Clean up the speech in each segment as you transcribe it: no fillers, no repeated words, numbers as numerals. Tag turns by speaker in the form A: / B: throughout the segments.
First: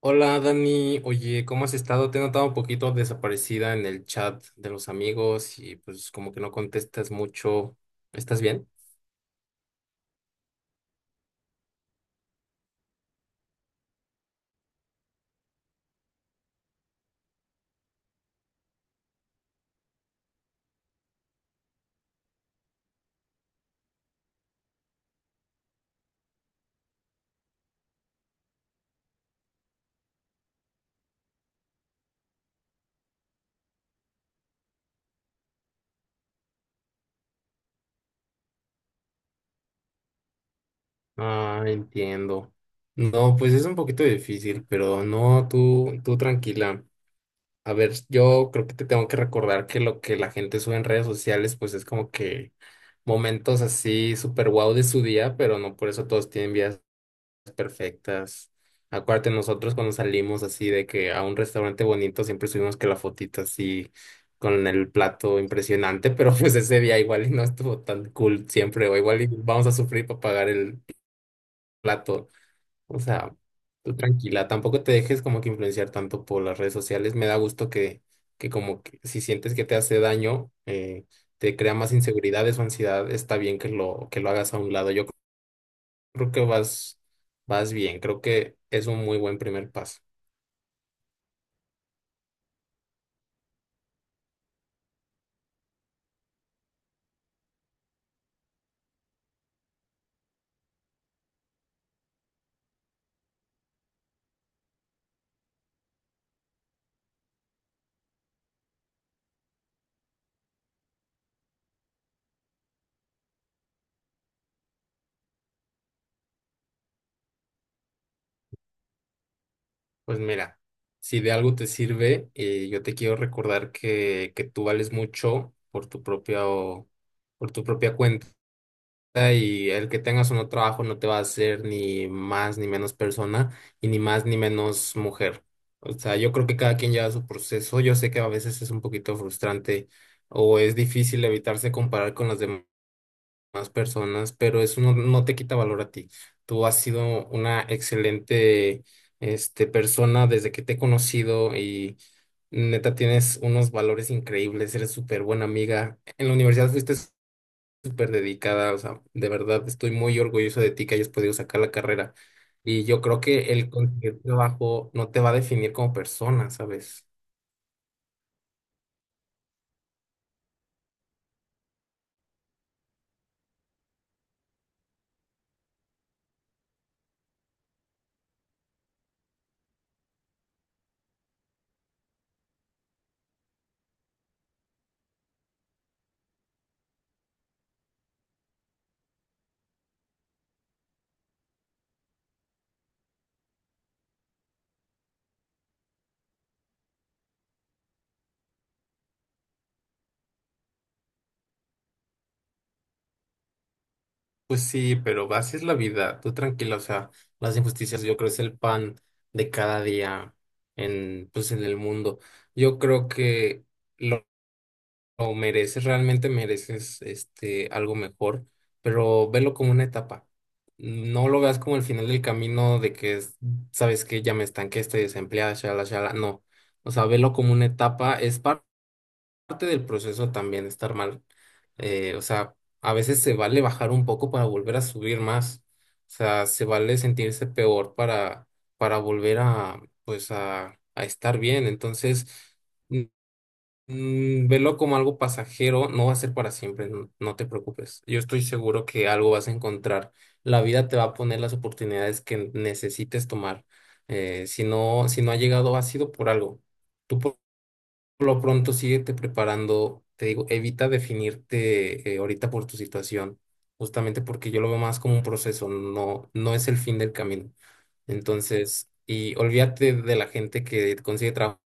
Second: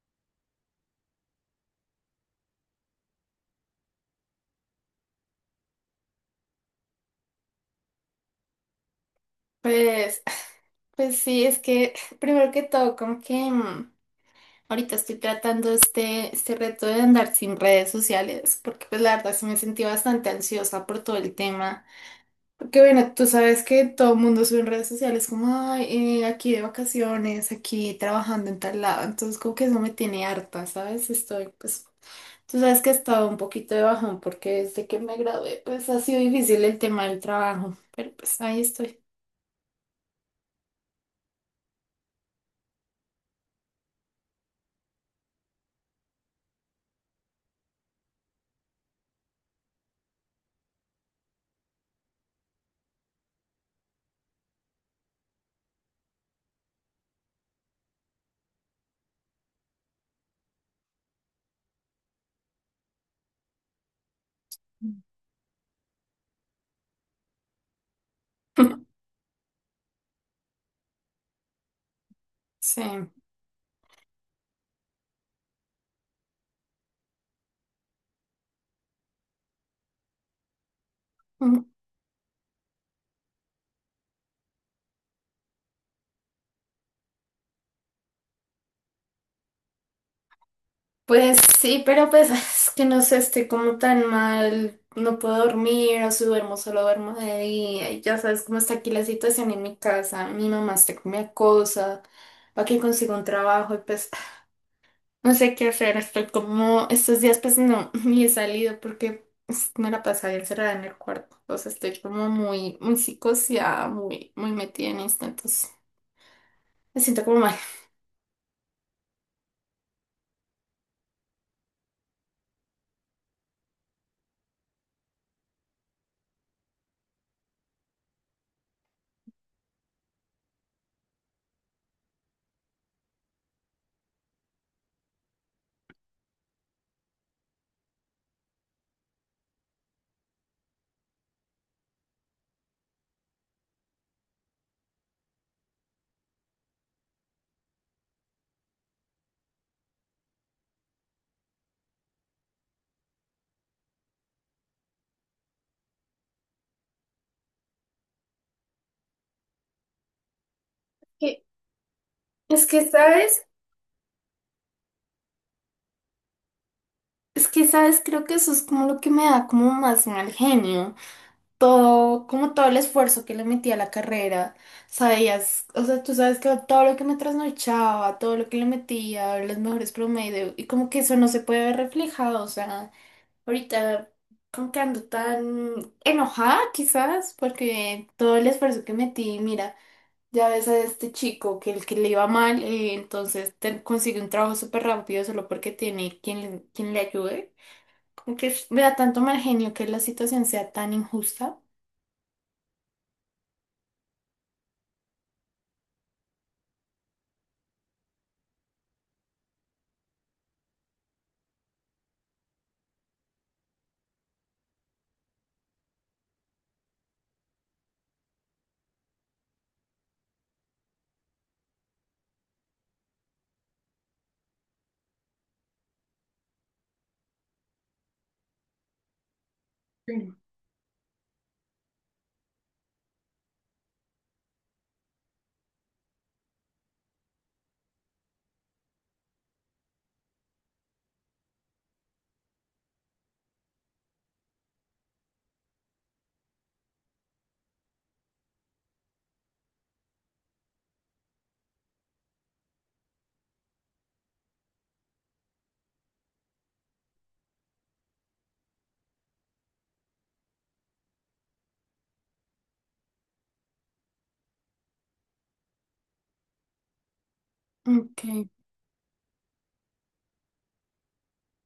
A: Hola Dani, oye, ¿cómo has estado? Te he notado un poquito desaparecida en el chat de los amigos y pues como que no contestas mucho. ¿Estás bien?
B: Pues, pues sí, es que primero que todo, ahorita estoy tratando este reto de andar sin redes sociales, porque pues la verdad sí me sentí bastante ansiosa por todo el tema. Porque bueno, tú sabes que todo el mundo sube en redes sociales como, "Ay, aquí de vacaciones, aquí trabajando en tal lado, entonces como que eso me tiene harta, ¿sabes?" Estoy pues... Tú sabes que he estado un poquito de bajón porque desde que me gradué pues ha sido difícil el tema del trabajo, pero pues ahí estoy.
A: Ah, entiendo. No, pues es un poquito difícil, pero no, tú tranquila. A ver, yo creo que te tengo que recordar que lo que la gente sube en redes sociales, pues es como que momentos así súper guau de su día, pero no por eso todos tienen vidas perfectas. Acuérdate, nosotros cuando salimos así de que a un restaurante bonito siempre subimos que la fotita así con el plato impresionante, pero pues ese día igual y no estuvo tan cool siempre, o igual y vamos a sufrir para pagar el plato.
B: Sí.
A: O sea, tú tranquila, tampoco te dejes como que influenciar tanto por las redes sociales. Me da gusto que como que si sientes que te hace daño, te
B: Mm,
A: crea más inseguridades o ansiedad, está bien que lo hagas a un lado. Yo creo que vas bien, creo que es un muy buen primer paso.
B: pues sí, pero pues es que no sé, estoy como tan mal, no puedo dormir, o si duermo, solo duermo de día, y ya sabes cómo está aquí la situación en mi casa, mi mamá está con mi acosa, para que consiga un trabajo, y pues no sé qué hacer, estoy como, estos días pues no, ni he salido porque pues, me la pasaba encerrada en el cuarto, o sea, estoy como muy psicoseada, muy metida en esto, entonces me siento como mal.
A: Pues mira, si de algo te sirve, yo te quiero recordar que tú vales mucho por tu propia cuenta y el que tengas o no trabajo no te va a hacer ni más ni menos persona y ni más ni menos mujer. O sea, yo creo que cada quien lleva su proceso. Yo sé que a veces es un poquito frustrante o es difícil evitarse comparar con las demás más personas, pero eso no, no te quita valor a ti. Tú has sido una excelente persona desde que te he conocido y neta tienes unos valores increíbles, eres súper buena amiga. En la universidad fuiste súper dedicada, o sea, de verdad estoy muy orgulloso de ti que hayas podido
B: Y
A: sacar la carrera.
B: Es que,
A: Y yo creo
B: ¿sabes?
A: que el conseguir trabajo no te va a definir como persona, ¿sabes?
B: Es que, ¿sabes? Creo que eso es como lo que me da como más mal genio. Todo, como todo el esfuerzo que le metí a la carrera. Sabías, o sea, tú sabes que todo lo que me trasnochaba, todo lo que le metía, los mejores promedios, y como que eso no se puede ver reflejado. O sea, ahorita como que ando tan enojada quizás, porque todo el esfuerzo que metí, mira, ya ves a este chico que el que le iba mal, entonces consigue un trabajo súper rápido solo porque tiene quien, quien le ayude. Que vea tanto mal genio que la situación sea tan injusta.
A: Pues sí, pero así es la vida, tú tranquila, o sea, las injusticias yo creo es el pan de cada día en, pues en el mundo. Yo creo que lo, lo mereces, realmente mereces este algo mejor, pero velo como una etapa. No lo veas como el final del camino de que es, sabes que ya me estanqué, estoy desempleada, shala, shala, no. O sea, velo como una etapa, es parte del proceso
B: Sí.
A: también estar mal. O sea, a veces se vale bajar un poco para volver a subir más. O sea, se vale sentirse peor para volver a estar bien. Entonces, mm, velo como algo pasajero, no va a ser para siempre, no, no te preocupes. Yo estoy seguro que algo vas a encontrar. La vida te va a poner las oportunidades que necesites tomar. Si no, si no, ha llegado, ha sido por algo. Tú por lo pronto, síguete preparando. Te digo, evita definirte ahorita por tu situación, justamente porque yo lo veo más como un proceso, no, no es el fin del camino.
B: Ok,
A: Entonces, y olvídate de la gente que consigue trabajo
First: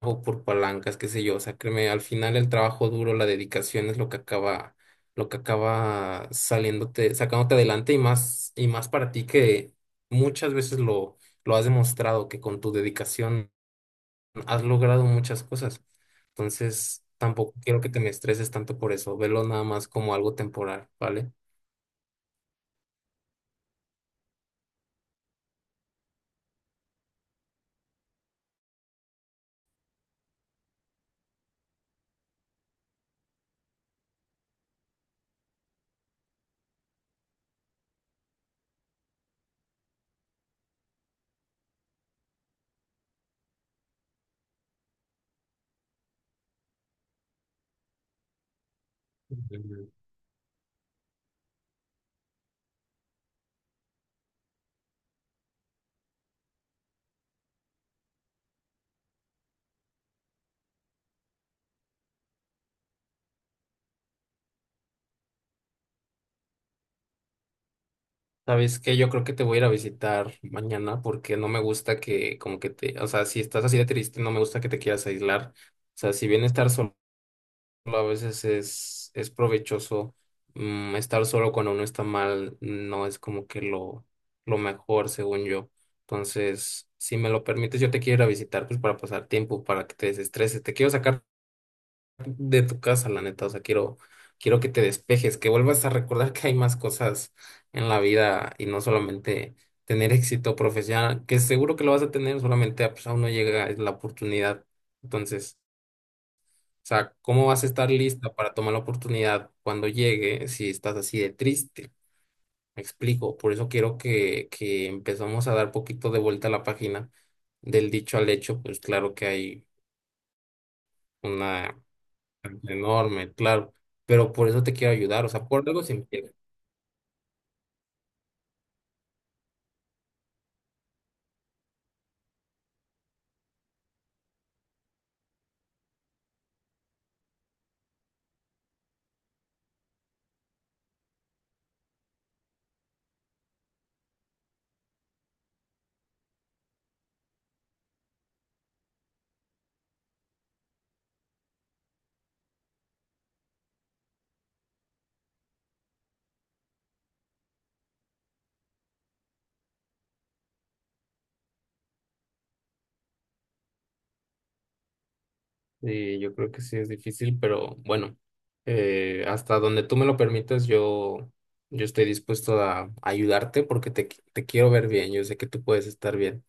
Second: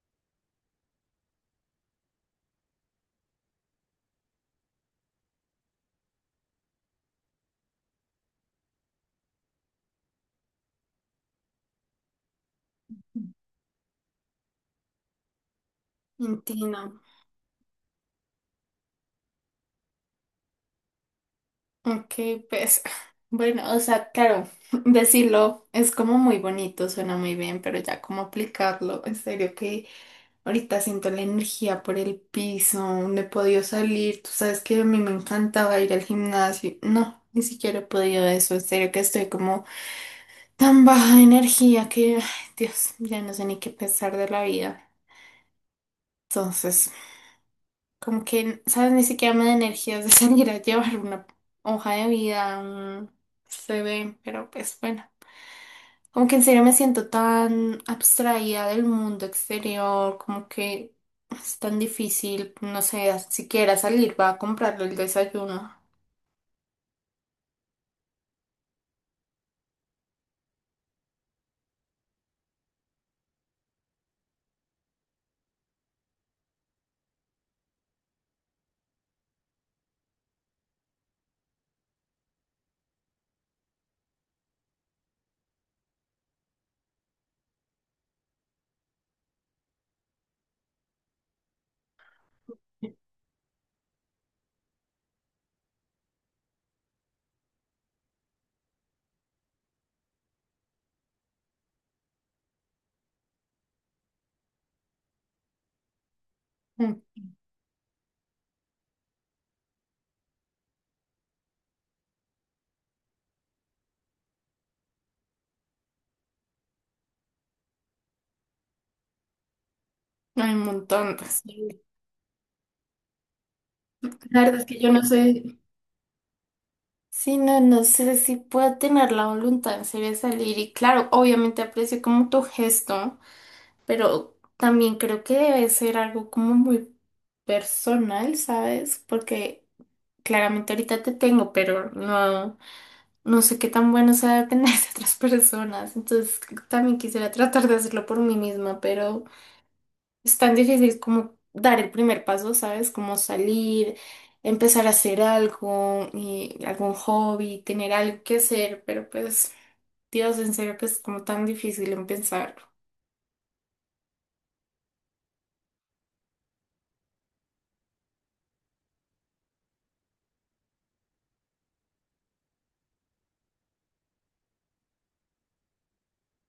A: por palancas, qué sé yo. O sea, créeme, al final el trabajo duro, la dedicación es lo que acaba saliéndote, sacándote adelante y más para ti que muchas veces lo has demostrado que con tu dedicación has logrado muchas cosas.
B: entiendo.
A: Entonces, tampoco quiero que te me estreses tanto por eso. Velo nada más como algo temporal, ¿vale?
B: Ok, pues bueno, o sea, claro, decirlo es como muy bonito, suena muy bien, pero ya cómo aplicarlo, en serio que ahorita siento la energía por el piso, no he podido salir, tú sabes que a mí me encantaba ir al gimnasio, no, ni siquiera he podido eso, en serio que estoy como tan baja de energía que, ay, Dios, ya no sé ni qué pensar de la vida. Entonces... Como que, ¿sabes? Ni siquiera me da
A: Ujú.
B: energías de salir a llevar una hoja de vida, un CV, pero pues bueno. Como que en serio me siento tan abstraída del mundo exterior, como que es tan difícil, no sé, siquiera salir va a comprarle el desayuno.
A: ¿Sabes qué? Yo creo que te voy a ir a visitar mañana porque no me gusta que, como que te, o sea, si estás así de triste, no me gusta que te quieras aislar. O sea, si bien estar solo a veces es provechoso, estar solo cuando uno está mal, no es como que lo mejor, según yo. Entonces, si me lo permites, yo te quiero ir a visitar, pues para pasar tiempo, para que te desestreses. Te quiero sacar de tu casa, la neta. O sea, quiero que te despejes, que vuelvas a recordar que hay más cosas en la vida y no solamente tener éxito profesional, que seguro que lo vas a tener, solamente ah, pues, aún no llega la oportunidad. Entonces. O
B: Mm,
A: sea, ¿cómo vas a estar lista para tomar la oportunidad cuando llegue si estás así de triste? Me explico. Por eso quiero que empezamos a dar poquito de vuelta a la página del dicho al hecho. Pues claro que hay
B: hay un montón. Sí.
A: una enorme, claro. Pero
B: La
A: por
B: verdad
A: eso
B: es
A: te
B: que yo
A: quiero
B: no
A: ayudar. O sea,
B: sé.
A: por algo se empieza.
B: Sí, no, no sé si puedo tener la voluntad en serio de salir. Y claro, obviamente aprecio como tu gesto. Pero también creo que debe ser algo como muy personal, ¿sabes? Porque claramente ahorita te tengo, pero no, no sé qué tan bueno sea tener a otras personas. Entonces también quisiera tratar de hacerlo por mí misma, pero es tan difícil como dar el primer paso, ¿sabes? Como salir, empezar a hacer algo, y algún hobby, tener algo que hacer, pero pues, Dios, en serio que es como tan difícil en pensarlo.
A: Sí, yo creo que sí es difícil, pero bueno, hasta donde tú me lo permitas, yo estoy dispuesto a ayudarte porque te quiero ver bien. Yo sé que tú puedes estar bien.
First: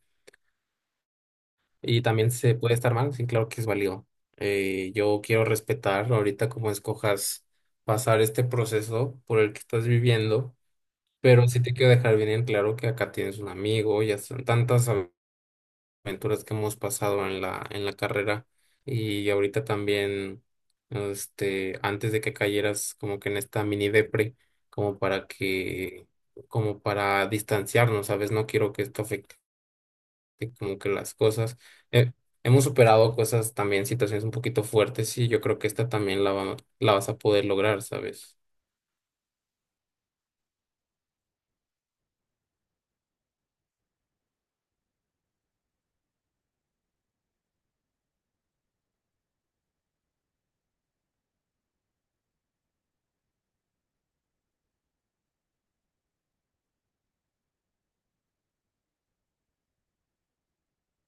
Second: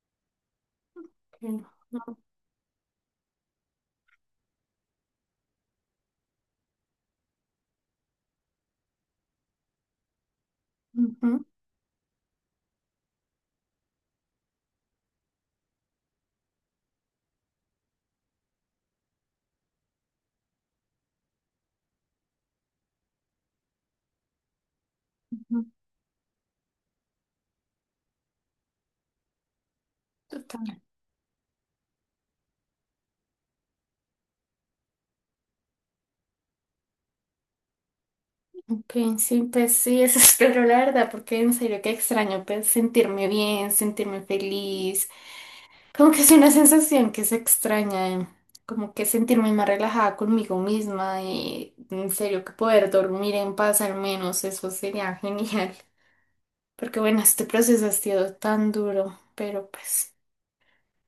A: Y también se puede estar mal, sí, claro que es válido. Yo quiero respetar ahorita como escojas pasar este proceso por el que estás viviendo,
B: Ujú.
A: pero sí te quiero dejar bien en claro que acá tienes un amigo, ya son tantas aventuras que hemos pasado en en la carrera y ahorita también, antes de que cayeras como que en esta mini depre, como para
B: Ujú,
A: que, como para distanciarnos, ¿sabes? No quiero que esto afecte que como
B: total.
A: que las cosas, eh, hemos superado cosas también, situaciones un poquito fuertes y yo creo que esta también la vas a poder lograr, ¿sabes?
B: Ok, sí, pues sí, eso espero la verdad, porque en serio que extraño pues sentirme bien, sentirme feliz, como que es una sensación que se extraña, como que sentirme más relajada conmigo misma y en serio que poder dormir en paz al menos, eso sería genial, porque bueno, este proceso ha sido tan duro, pero pues...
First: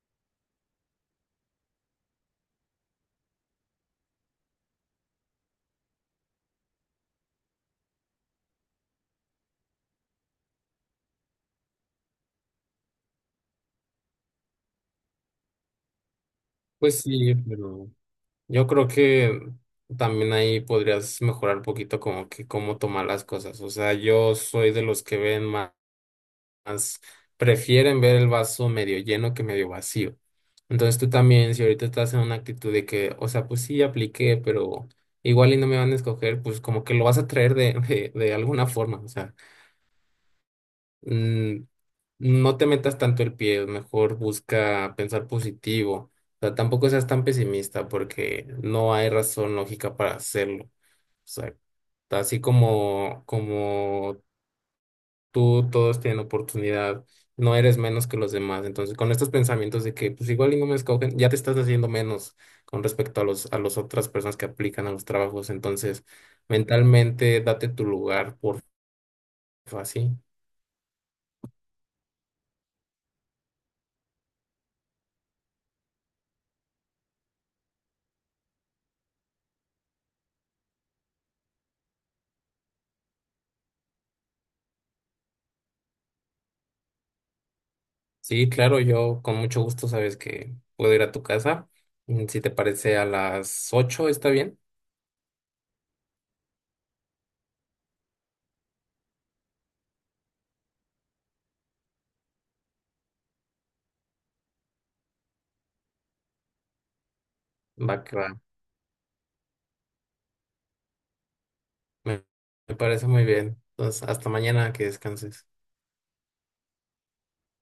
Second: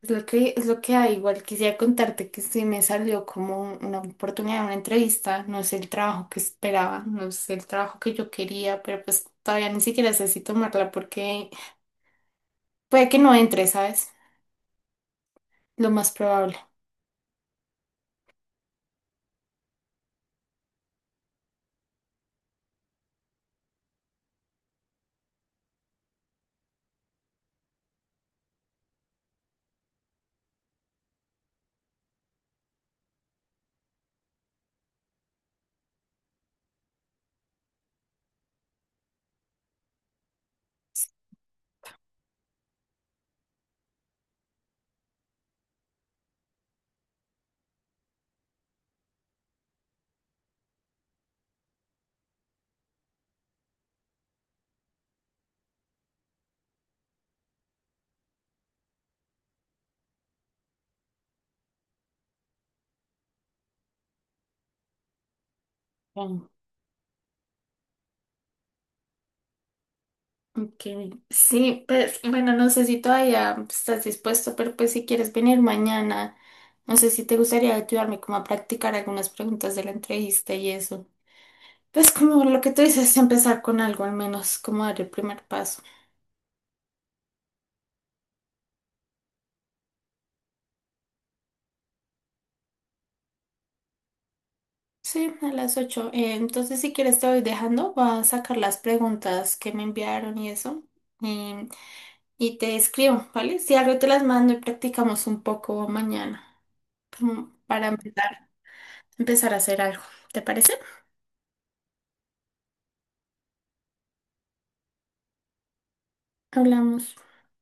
B: Es lo que hay. Igual quisiera contarte que sí me salió como una oportunidad, una entrevista. No es el trabajo que esperaba, no es el trabajo que yo quería, pero pues todavía ni siquiera sé si tomarla porque puede que no entre, ¿sabes? Lo más probable.
A: Pues sí, pero yo creo que también ahí podrías mejorar un poquito como que cómo tomar las cosas. O sea, yo soy de los que ven más, prefieren ver el vaso medio lleno que medio vacío. Entonces tú también, si ahorita estás en una actitud de que, o sea, pues sí, apliqué, pero igual y no me van a escoger, pues como que lo vas a traer de alguna forma, o sea. mm, no te metas tanto el pie, mejor busca pensar positivo. O sea, tampoco seas tan pesimista porque no hay razón lógica para hacerlo. O sea, así como, como tú, todos tienen oportunidad, no eres menos que los demás. Entonces, con estos pensamientos de que pues igual y no me escogen, ya te estás haciendo menos con respecto a a las otras personas que aplican a los trabajos. Entonces,
B: Mm.
A: mentalmente date tu lugar, porfa, sí.
B: Ok, sí, pues bueno, no sé si todavía estás dispuesto, pero pues si quieres venir mañana, no sé si te gustaría ayudarme como a practicar algunas preguntas de la entrevista y eso. Pues como lo que tú dices, empezar con algo al menos, como dar el primer paso.
A: Sí, claro, yo con mucho gusto sabes que puedo ir a tu casa. Si te parece a las 8, ¿está bien?
B: Sí, a las 8. Entonces, si quieres, te voy dejando. Voy a sacar las preguntas que me enviaron y eso. em, y te escribo, ¿vale? Si algo te las mando y practicamos un poco mañana, como para
A: Va que va.
B: empezar, empezar a hacer algo. ¿Te parece?
A: Me, me parece muy bien. Entonces, hasta mañana, que descanses.
B: Hablamos.